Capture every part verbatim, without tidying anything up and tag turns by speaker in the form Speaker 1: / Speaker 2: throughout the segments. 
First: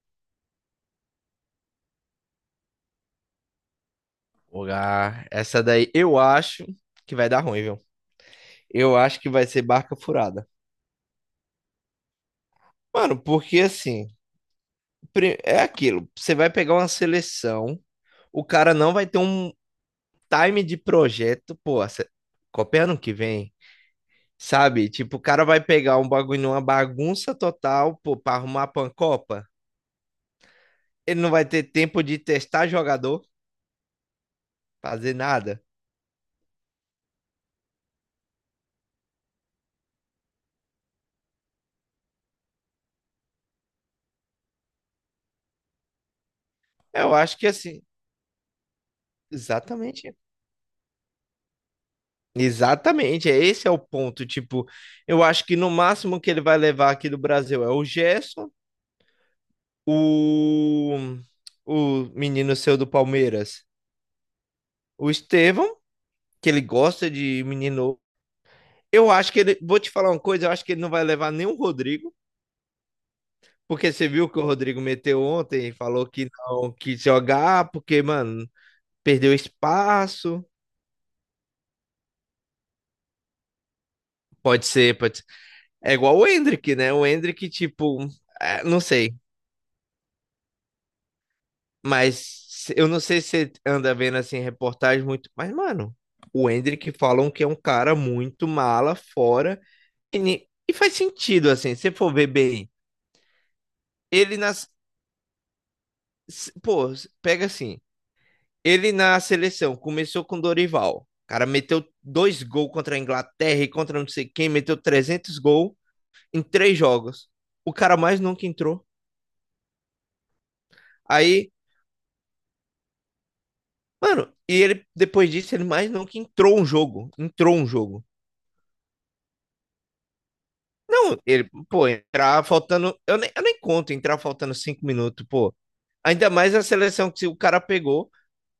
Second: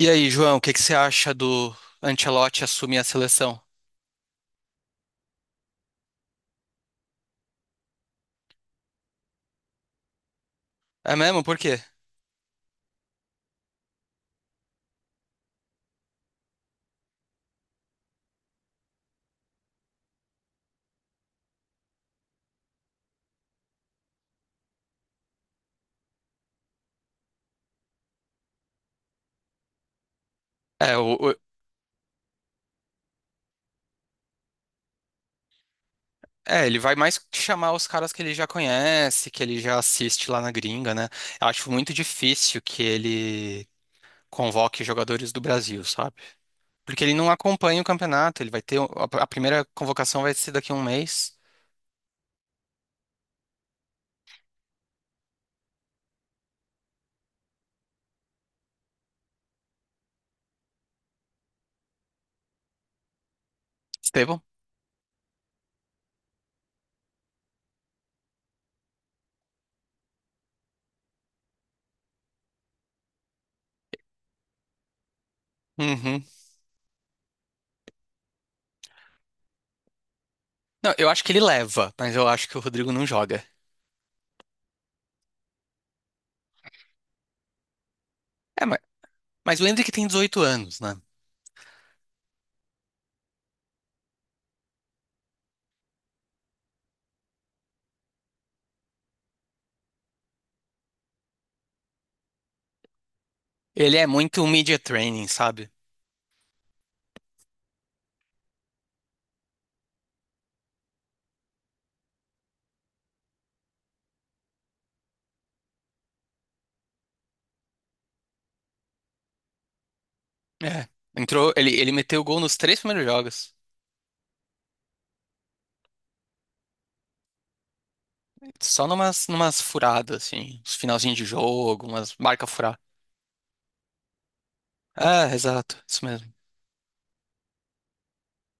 Speaker 1: E aí, João, o que que você acha do Ancelotti assumir a seleção?
Speaker 2: Lugar. Essa daí eu acho que vai dar ruim, viu? Eu acho que vai ser barca furada.
Speaker 1: É mesmo? Por quê?
Speaker 2: Mano, porque assim, pri- é aquilo. Você vai pegar uma seleção, o cara não vai ter um time de projeto, pô, se- Copa é ano que vem, sabe? Tipo, o cara vai pegar um bagulho, uma bagunça total, pô, pra arrumar pra uma Copa.
Speaker 1: É, o-
Speaker 2: Ele não
Speaker 1: o-
Speaker 2: vai ter tempo de testar jogador, fazer nada.
Speaker 1: é, ele vai mais chamar os caras que ele já conhece, que ele já assiste lá na gringa, né? Eu acho muito difícil que ele convoque jogadores do Brasil, sabe? Porque ele
Speaker 2: Eu
Speaker 1: não
Speaker 2: acho que
Speaker 1: acompanha
Speaker 2: assim,
Speaker 1: o campeonato, ele vai ter. A a primeira
Speaker 2: exatamente
Speaker 1: convocação vai ser daqui a um mês.
Speaker 2: Exatamente, é esse é o ponto. Tipo, eu acho que no máximo que ele vai levar aqui do Brasil é o Gerson, o, o menino seu do Palmeiras,
Speaker 1: Estevão?
Speaker 2: o Estevão, que ele gosta de menino. Eu acho que ele, vou te falar uma coisa, eu acho que ele não vai levar nem o Rodrigo, porque você viu que o Rodrigo meteu ontem e falou
Speaker 1: Uhum.
Speaker 2: que não quis jogar, porque, mano, perdeu espaço.
Speaker 1: Não, eu acho que ele leva, mas eu acho que o Rodrigo não joga.
Speaker 2: Pode ser, pode ser. É igual o Endrick, né? O Endrick, tipo, é,
Speaker 1: É, mas,
Speaker 2: não sei.
Speaker 1: mas lembre que tem dezoito anos, né?
Speaker 2: Mas se- eu não sei se você anda vendo assim reportagem muito, mas mano, o Endrick falam que é um cara muito mala fora e, ni- e faz sentido assim, se você for ver bem.
Speaker 1: Ele é
Speaker 2: Ele
Speaker 1: muito
Speaker 2: nas
Speaker 1: media training, sabe?
Speaker 2: se- Pô, pega assim, ele na seleção começou com Dorival. O cara meteu dois gols contra a Inglaterra e contra não sei quem, meteu trezentos gols em três jogos. O cara mais nunca entrou.
Speaker 1: É.
Speaker 2: Aí,
Speaker 1: Entrou, ele, ele meteu gol nos três primeiros jogos.
Speaker 2: mano, e ele depois disso ele mais nunca entrou um jogo, entrou um jogo.
Speaker 1: Só numas, numas furadas, assim. Uns finalzinhos
Speaker 2: Não,
Speaker 1: de
Speaker 2: ele,
Speaker 1: jogo,
Speaker 2: pô,
Speaker 1: umas
Speaker 2: entrar
Speaker 1: marca furar.
Speaker 2: faltando. Eu nem, eu nem conto entrar faltando cinco minutos,
Speaker 1: É,
Speaker 2: pô.
Speaker 1: exato. Isso
Speaker 2: Ainda
Speaker 1: mesmo.
Speaker 2: mais a seleção que o cara pegou,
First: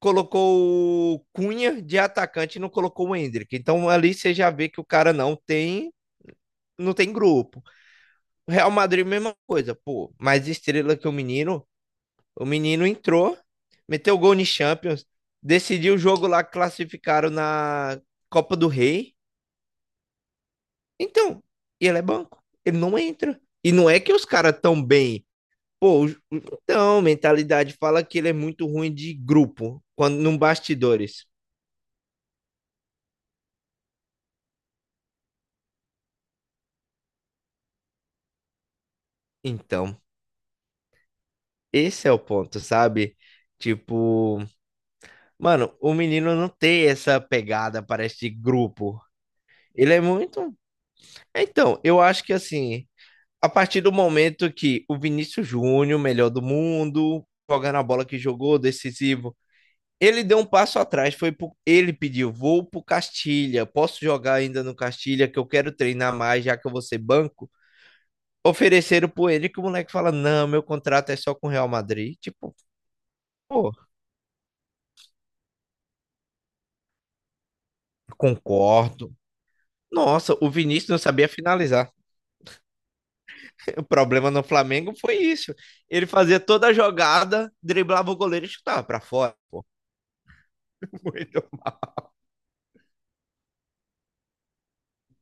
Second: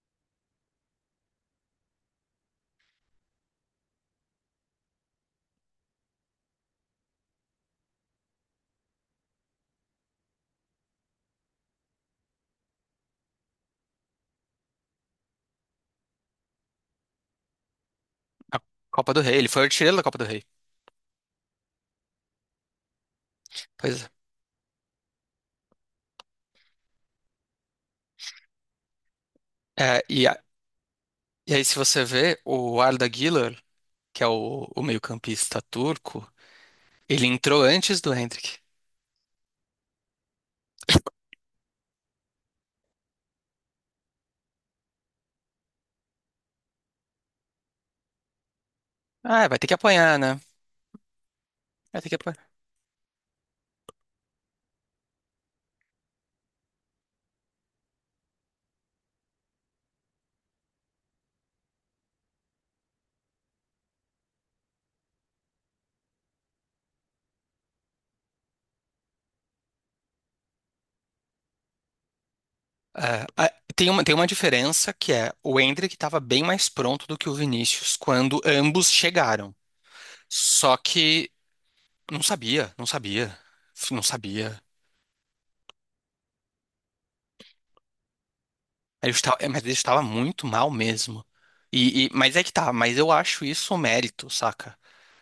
Speaker 2: colocou o Cunha de atacante e não colocou o Endrick. Então ali você já vê que o cara não tem, não tem grupo. Real Madrid, mesma coisa, pô. Mais estrela que o menino. O menino entrou, meteu gol no Champions, decidiu o jogo lá que classificaram na Copa
Speaker 1: A
Speaker 2: do
Speaker 1: Copa
Speaker 2: Rei.
Speaker 1: do Rei. Ele foi o artilheiro da Copa do Rei.
Speaker 2: Então, e ele é banco. Ele não entra. E não é
Speaker 1: Pois é.
Speaker 2: que os caras tão bem. Pô, os- então, mentalidade fala que ele é muito ruim de grupo,
Speaker 1: É,
Speaker 2: quando
Speaker 1: e,
Speaker 2: num
Speaker 1: a-
Speaker 2: bastidores.
Speaker 1: e aí, se você vê, o Arda Güler, que é o, o meio-campista turco, ele entrou antes do Hendrick.
Speaker 2: Então, esse é o ponto, sabe? Tipo, mano, o menino não tem essa pegada para este grupo.
Speaker 1: Ah, vai ter que
Speaker 2: Ele é
Speaker 1: apanhar, né?
Speaker 2: muito. Então, eu
Speaker 1: Vai ter que
Speaker 2: acho que
Speaker 1: apanhar.
Speaker 2: assim, a partir do momento que o Vinícius Júnior, melhor do mundo, jogando a bola que jogou, decisivo, ele deu um passo atrás, foi pro... ele pediu, vou pro Castilha, posso jogar ainda no Castilha que eu quero treinar mais, já que eu vou ser banco. Ofereceram por ele que o moleque fala: Não, meu contrato é só com o Real Madrid. Tipo,
Speaker 1: É, a-
Speaker 2: pô,
Speaker 1: tem uma, tem uma diferença que é o Hendrick estava bem mais pronto do que o Vinícius quando ambos
Speaker 2: concordo.
Speaker 1: chegaram.
Speaker 2: Nossa, o
Speaker 1: Só
Speaker 2: Vinícius não sabia
Speaker 1: que
Speaker 2: finalizar.
Speaker 1: Não sabia, não sabia,
Speaker 2: O
Speaker 1: não
Speaker 2: problema no
Speaker 1: sabia.
Speaker 2: Flamengo foi isso. Ele fazia toda a jogada, driblava o goleiro e chutava pra
Speaker 1: Ele
Speaker 2: fora.
Speaker 1: estava, é, mas
Speaker 2: Pô.
Speaker 1: ele estava muito mal mesmo.
Speaker 2: Muito.
Speaker 1: E, e- mas é que tá, mas eu acho isso um mérito, saca?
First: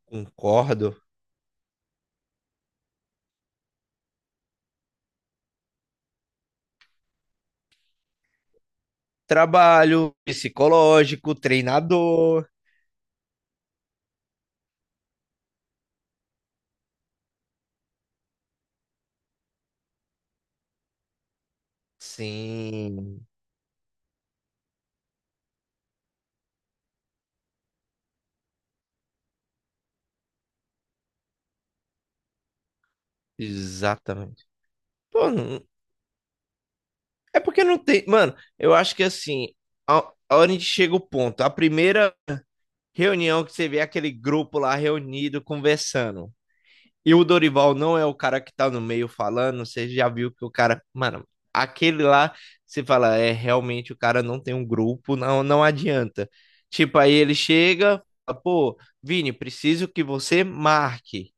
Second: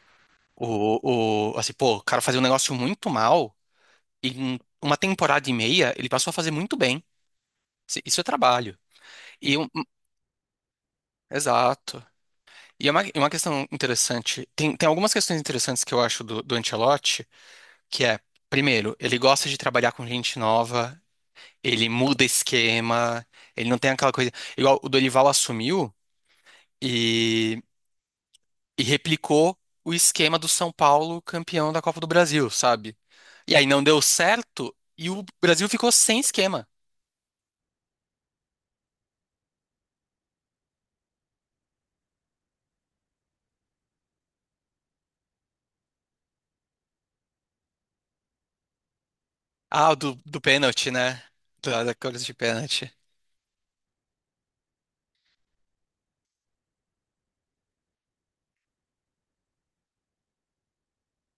Speaker 2: Concordo.
Speaker 1: O, o, assim, pô, o cara fazia um negócio muito mal e em uma temporada e meia ele passou a fazer muito bem. Isso isso é trabalho. E um-
Speaker 2: Trabalho psicológico,
Speaker 1: Exato.
Speaker 2: treinador.
Speaker 1: E é uma, é uma questão interessante. Tem, tem algumas questões interessantes que eu acho do, do Ancelotti, que é, primeiro, ele gosta de trabalhar com gente nova. Ele muda
Speaker 2: Sim,
Speaker 1: esquema, ele não tem aquela coisa. Igual o Dorival assumiu e, e replicou o esquema do São Paulo campeão da Copa do Brasil, sabe? E aí não deu
Speaker 2: exatamente.
Speaker 1: certo e o
Speaker 2: Pô, não-
Speaker 1: Brasil ficou sem esquema.
Speaker 2: É porque não tem. Mano, eu acho que assim, a, a hora onde chega o ponto. A primeira reunião que você vê aquele grupo lá reunido conversando. E o Dorival não é o cara que tá no meio falando, você
Speaker 1: Ah, o
Speaker 2: já
Speaker 1: do,
Speaker 2: viu
Speaker 1: do
Speaker 2: que o cara,
Speaker 1: pênalti, né?
Speaker 2: mano,
Speaker 1: Da, da
Speaker 2: aquele
Speaker 1: coisa de
Speaker 2: lá, você
Speaker 1: pênalti.
Speaker 2: fala, é realmente o cara não tem um grupo, não, não adianta. Tipo, aí ele chega, fala, pô, Vini, preciso que você marque.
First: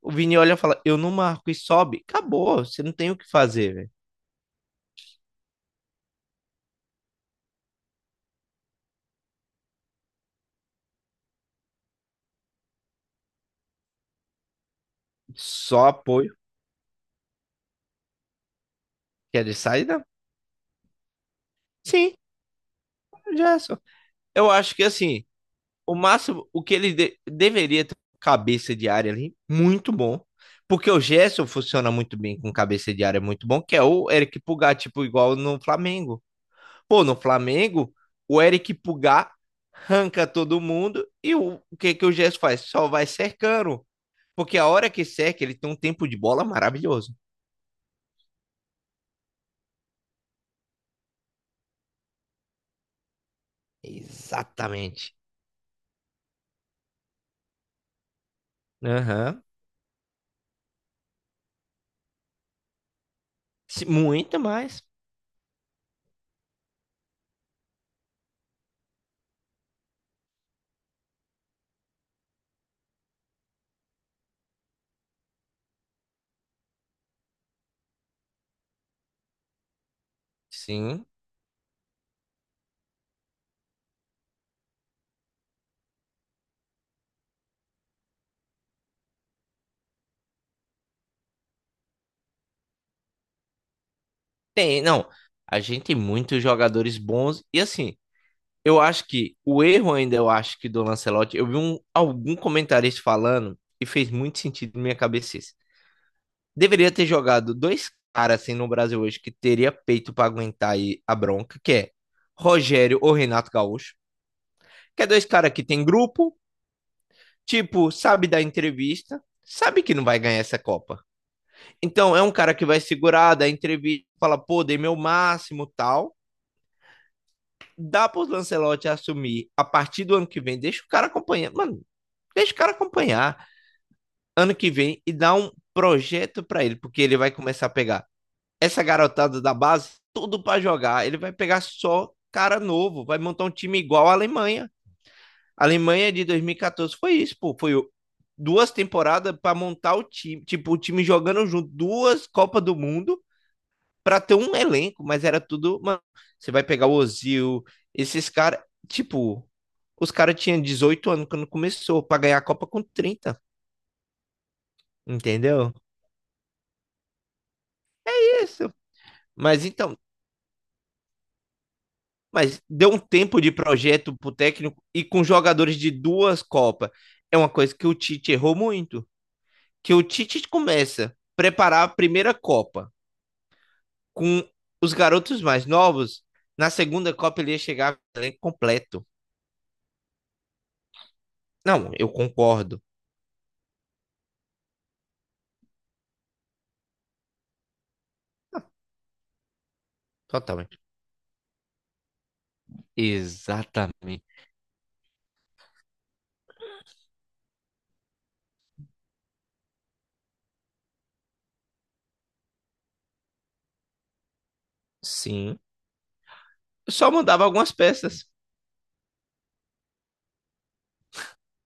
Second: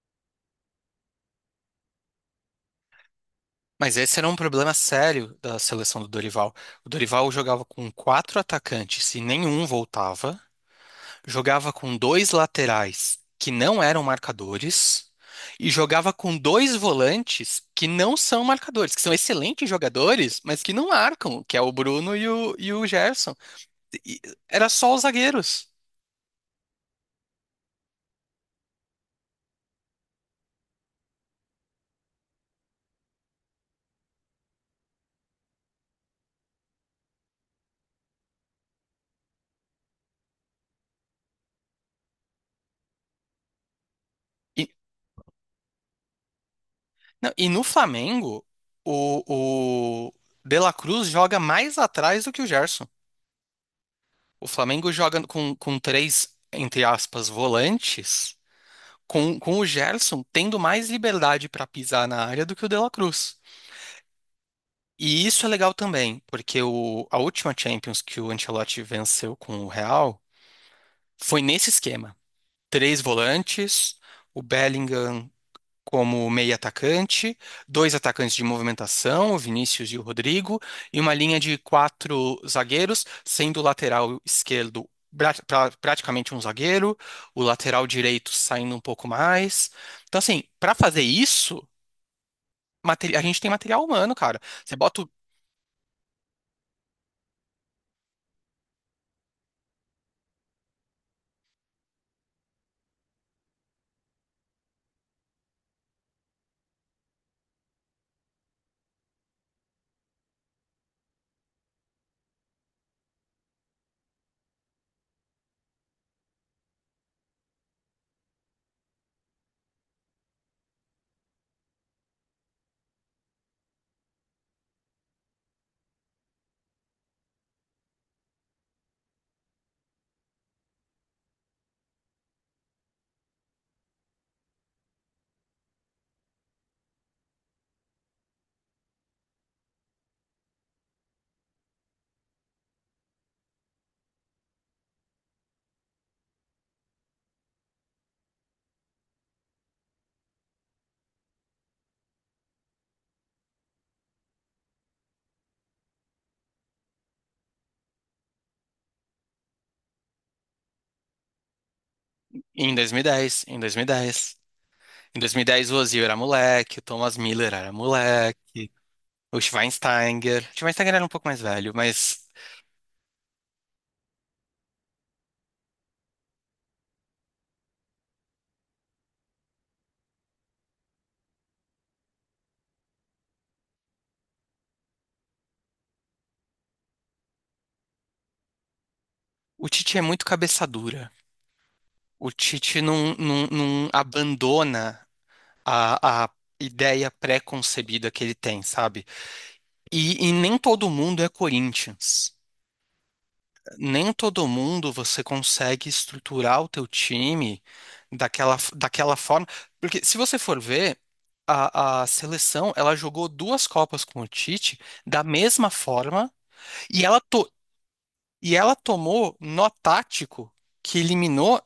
Speaker 2: O Vini olha e fala, eu não marco e sobe. Acabou, você não tem o que fazer, velho.
Speaker 1: Mas esse era um problema sério da seleção do Dorival. O Dorival jogava com quatro atacantes e nenhum voltava. Jogava com dois laterais que não eram marcadores e
Speaker 2: Só
Speaker 1: jogava
Speaker 2: apoio.
Speaker 1: com dois volantes que não são marcadores, que são
Speaker 2: Quer de
Speaker 1: excelentes
Speaker 2: saída?
Speaker 1: jogadores, mas que não marcam, que é o Bruno
Speaker 2: Sim,
Speaker 1: e o, e o Gerson.
Speaker 2: Gerson.
Speaker 1: E-
Speaker 2: Eu
Speaker 1: Era
Speaker 2: acho que
Speaker 1: só os
Speaker 2: assim,
Speaker 1: zagueiros.
Speaker 2: o máximo, o que ele de- deveria ter cabeça de área ali, muito bom. Porque o Gerson funciona muito bem com cabeça de área, muito bom, que é o Eric Pulgar, tipo, igual no Flamengo. Pô, no Flamengo, o Eric Pulgar arranca todo mundo e o, o que que o Gerson faz? Só vai cercando. Porque
Speaker 1: E,
Speaker 2: a hora que cerca, ele tem um tempo de bola maravilhoso.
Speaker 1: não, e no Flamengo, o, o De La Cruz joga mais atrás do que o Gerson. O Flamengo
Speaker 2: Exatamente.
Speaker 1: joga com, com três, entre aspas, volantes. Com,
Speaker 2: Aham.
Speaker 1: com o Gerson tendo mais liberdade para pisar na área do que o De La Cruz.
Speaker 2: Se- Muito mais.
Speaker 1: E isso é legal também, porque o, a última Champions que o Ancelotti venceu com o Real foi nesse esquema. Três volantes, o Bellingham como meio atacante, dois atacantes de movimentação, o Vinícius e o Rodrigo, e
Speaker 2: Sim.
Speaker 1: uma linha de quatro zagueiros, sendo o lateral esquerdo pra- pra- praticamente um zagueiro, o lateral direito saindo um pouco mais. Então, assim, para fazer isso, materi- a gente tem material humano, cara. Você
Speaker 2: Tem,
Speaker 1: bota
Speaker 2: não. A gente tem muitos jogadores bons. E assim, eu acho que o erro ainda, eu acho que do Lancelotti, eu vi um, algum comentarista falando e fez muito sentido na minha cabeça. Isso. Deveria ter jogado dois caras assim no Brasil hoje que teria peito pra aguentar aí a bronca, que é Rogério ou Renato Gaúcho, que é dois caras que tem grupo, tipo, sabe da entrevista, sabe que não vai ganhar essa Copa. Então é um cara que vai segurar, dar entrevista, fala, pô, dei meu máximo, tal. Dá para o Lancelotti assumir a partir do ano que vem, deixa o cara acompanhar, mano, deixa o cara acompanhar ano que vem e dá um projeto para ele, porque ele vai começar a pegar essa garotada da base, tudo para jogar, ele vai pegar só cara novo, vai montar um time igual a Alemanha. A Alemanha de dois mil e quatorze foi isso, pô, foi duas temporadas para montar o time, tipo, o time jogando junto, duas Copa do Mundo para ter um elenco, mas era tudo, mano, você vai pegar o Ozil, esses caras, tipo, os caras tinham dezoito anos quando começou, para ganhar a Copa
Speaker 1: em
Speaker 2: com trinta,
Speaker 1: dois mil e dez, em dois mil e dez. Em dois mil e dez
Speaker 2: entendeu?
Speaker 1: o Ozil era moleque, o Thomas Miller era moleque,
Speaker 2: Isso.
Speaker 1: o
Speaker 2: Mas então,
Speaker 1: Schweinsteiger. O Schweinsteiger era um pouco mais velho, mas
Speaker 2: mas deu um tempo de projeto pro técnico e com jogadores de duas Copas. É uma coisa que o Tite errou muito, que o Tite começa a preparar a primeira Copa com os garotos mais novos, na segunda Copa ele ia chegar com o elenco completo.
Speaker 1: o Tite é muito cabeça dura.
Speaker 2: Não, eu
Speaker 1: O Tite
Speaker 2: concordo.
Speaker 1: não, não, não abandona a, a ideia pré-concebida que ele tem, sabe? E, e nem
Speaker 2: Total.
Speaker 1: todo mundo é Corinthians. Nem
Speaker 2: Exatamente.
Speaker 1: todo mundo você consegue estruturar o teu time daquela, daquela forma. Porque se você for ver, a, a seleção ela jogou duas Copas com o Tite da
Speaker 2: Sim.
Speaker 1: mesma forma e
Speaker 2: Só
Speaker 1: ela,
Speaker 2: mudava
Speaker 1: to,
Speaker 2: algumas peças.
Speaker 1: e ela tomou nó tático que eliminou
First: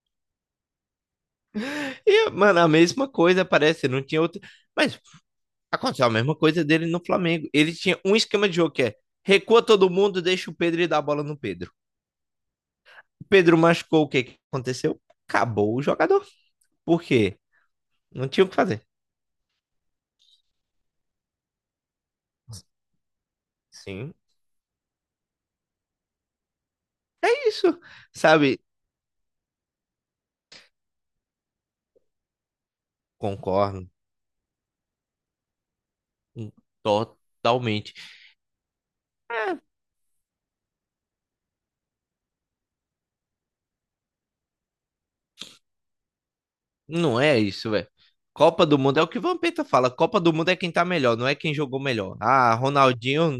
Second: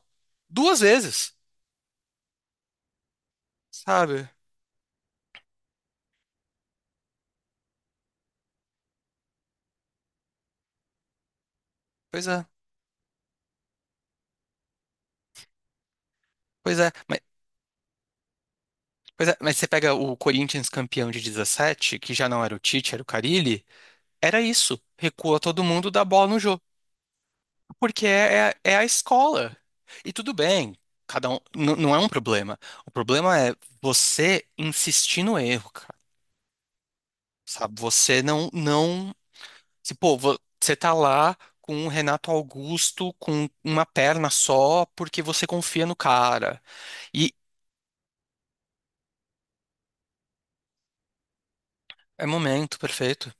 Speaker 1: duas vezes,
Speaker 2: E, mano, a mesma coisa parece, não tinha
Speaker 1: sabe?
Speaker 2: outra. Mas aconteceu a mesma coisa dele no Flamengo. Ele tinha um esquema de jogo que é recua todo mundo, deixa o Pedro e dá a bola no Pedro.
Speaker 1: Pois é,
Speaker 2: O Pedro machucou, o que que aconteceu? Acabou o jogador.
Speaker 1: pois é.
Speaker 2: Por
Speaker 1: Mas,
Speaker 2: quê? Não tinha o que fazer.
Speaker 1: pois é, mas você pega o Corinthians campeão de dezessete, que já não era o Tite, era o Carille,
Speaker 2: Sim.
Speaker 1: era isso. Recua todo mundo, dá bola no jogo.
Speaker 2: É isso.
Speaker 1: Porque é,
Speaker 2: Sabe?
Speaker 1: é, é a escola. E tudo bem, cada um n- não é um problema. O problema é
Speaker 2: Concordo,
Speaker 1: você insistir no erro, cara.
Speaker 2: hum,
Speaker 1: Sabe?
Speaker 2: totalmente.
Speaker 1: Você não não,
Speaker 2: É,
Speaker 1: Se, pô, vo- você tá lá com o Renato Augusto com uma perna só porque você confia no cara.
Speaker 2: não
Speaker 1: E
Speaker 2: é isso, velho. Copa do Mundo é o que o Vampeta fala. Copa do Mundo é quem tá melhor, não é quem jogou melhor.
Speaker 1: é
Speaker 2: Ah,
Speaker 1: momento perfeito.
Speaker 2: Ronaldinho.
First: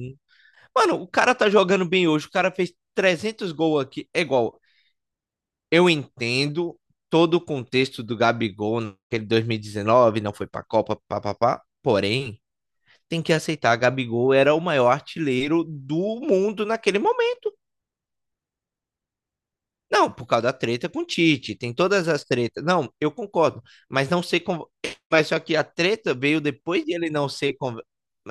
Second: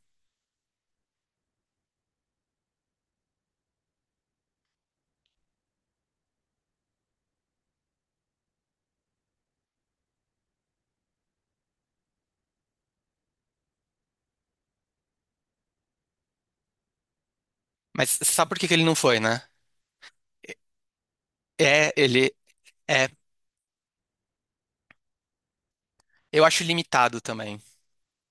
Speaker 2: Mano, o cara tá jogando bem hoje. O cara fez trezentos gols aqui. É igual. Eu entendo todo o contexto do Gabigol naquele dois mil e dezenove, não foi pra Copa, papapá. Porém, tem que aceitar. Gabigol era o maior artilheiro do mundo naquele momento.
Speaker 1: Mas sabe por que que ele não foi, né?
Speaker 2: Não, por causa da treta com o Tite, tem
Speaker 1: É, é,
Speaker 2: todas as
Speaker 1: ele
Speaker 2: tretas. Não,
Speaker 1: é,
Speaker 2: eu concordo, mas não sei como. Mas só que a treta veio
Speaker 1: eu acho
Speaker 2: depois de ele
Speaker 1: limitado
Speaker 2: não ser.
Speaker 1: também.
Speaker 2: Con...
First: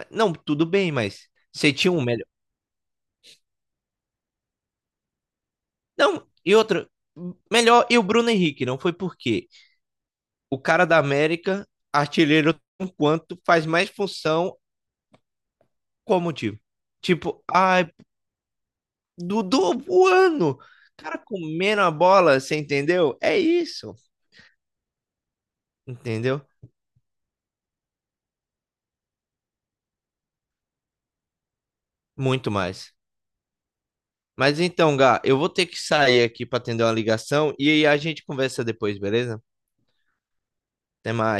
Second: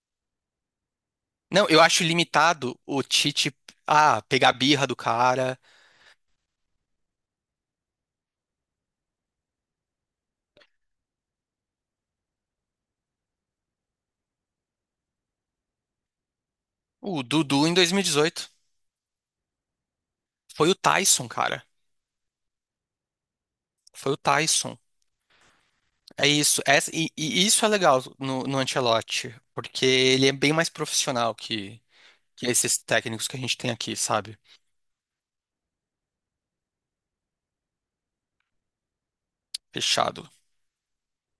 Speaker 2: Não, tudo bem, mas
Speaker 1: Não,
Speaker 2: você
Speaker 1: eu
Speaker 2: tinha um
Speaker 1: acho
Speaker 2: melhor.
Speaker 1: limitado o Tite, ah, pegar a birra do cara.
Speaker 2: Não, e outra, melhor. E o Bruno Henrique, não foi porque o cara da América, artilheiro, enquanto faz mais função, qual motivo?
Speaker 1: O
Speaker 2: Tipo,
Speaker 1: Dudu em
Speaker 2: ai,
Speaker 1: dois mil e dezoito.
Speaker 2: Dudu voando,
Speaker 1: Foi o
Speaker 2: cara
Speaker 1: Tyson, cara.
Speaker 2: comendo a bola, você entendeu? É isso,
Speaker 1: Foi o Tyson. É
Speaker 2: entendeu?
Speaker 1: isso. Essa- e, e isso é legal no, no Ancelotti, porque ele é bem mais profissional que, que
Speaker 2: Muito
Speaker 1: esses
Speaker 2: mais.
Speaker 1: técnicos que a gente tem aqui, sabe?
Speaker 2: Mas então, Gá, eu vou ter que sair aqui para atender uma ligação e aí a gente conversa depois, beleza?
Speaker 1: Fechado.
Speaker 2: Até mais.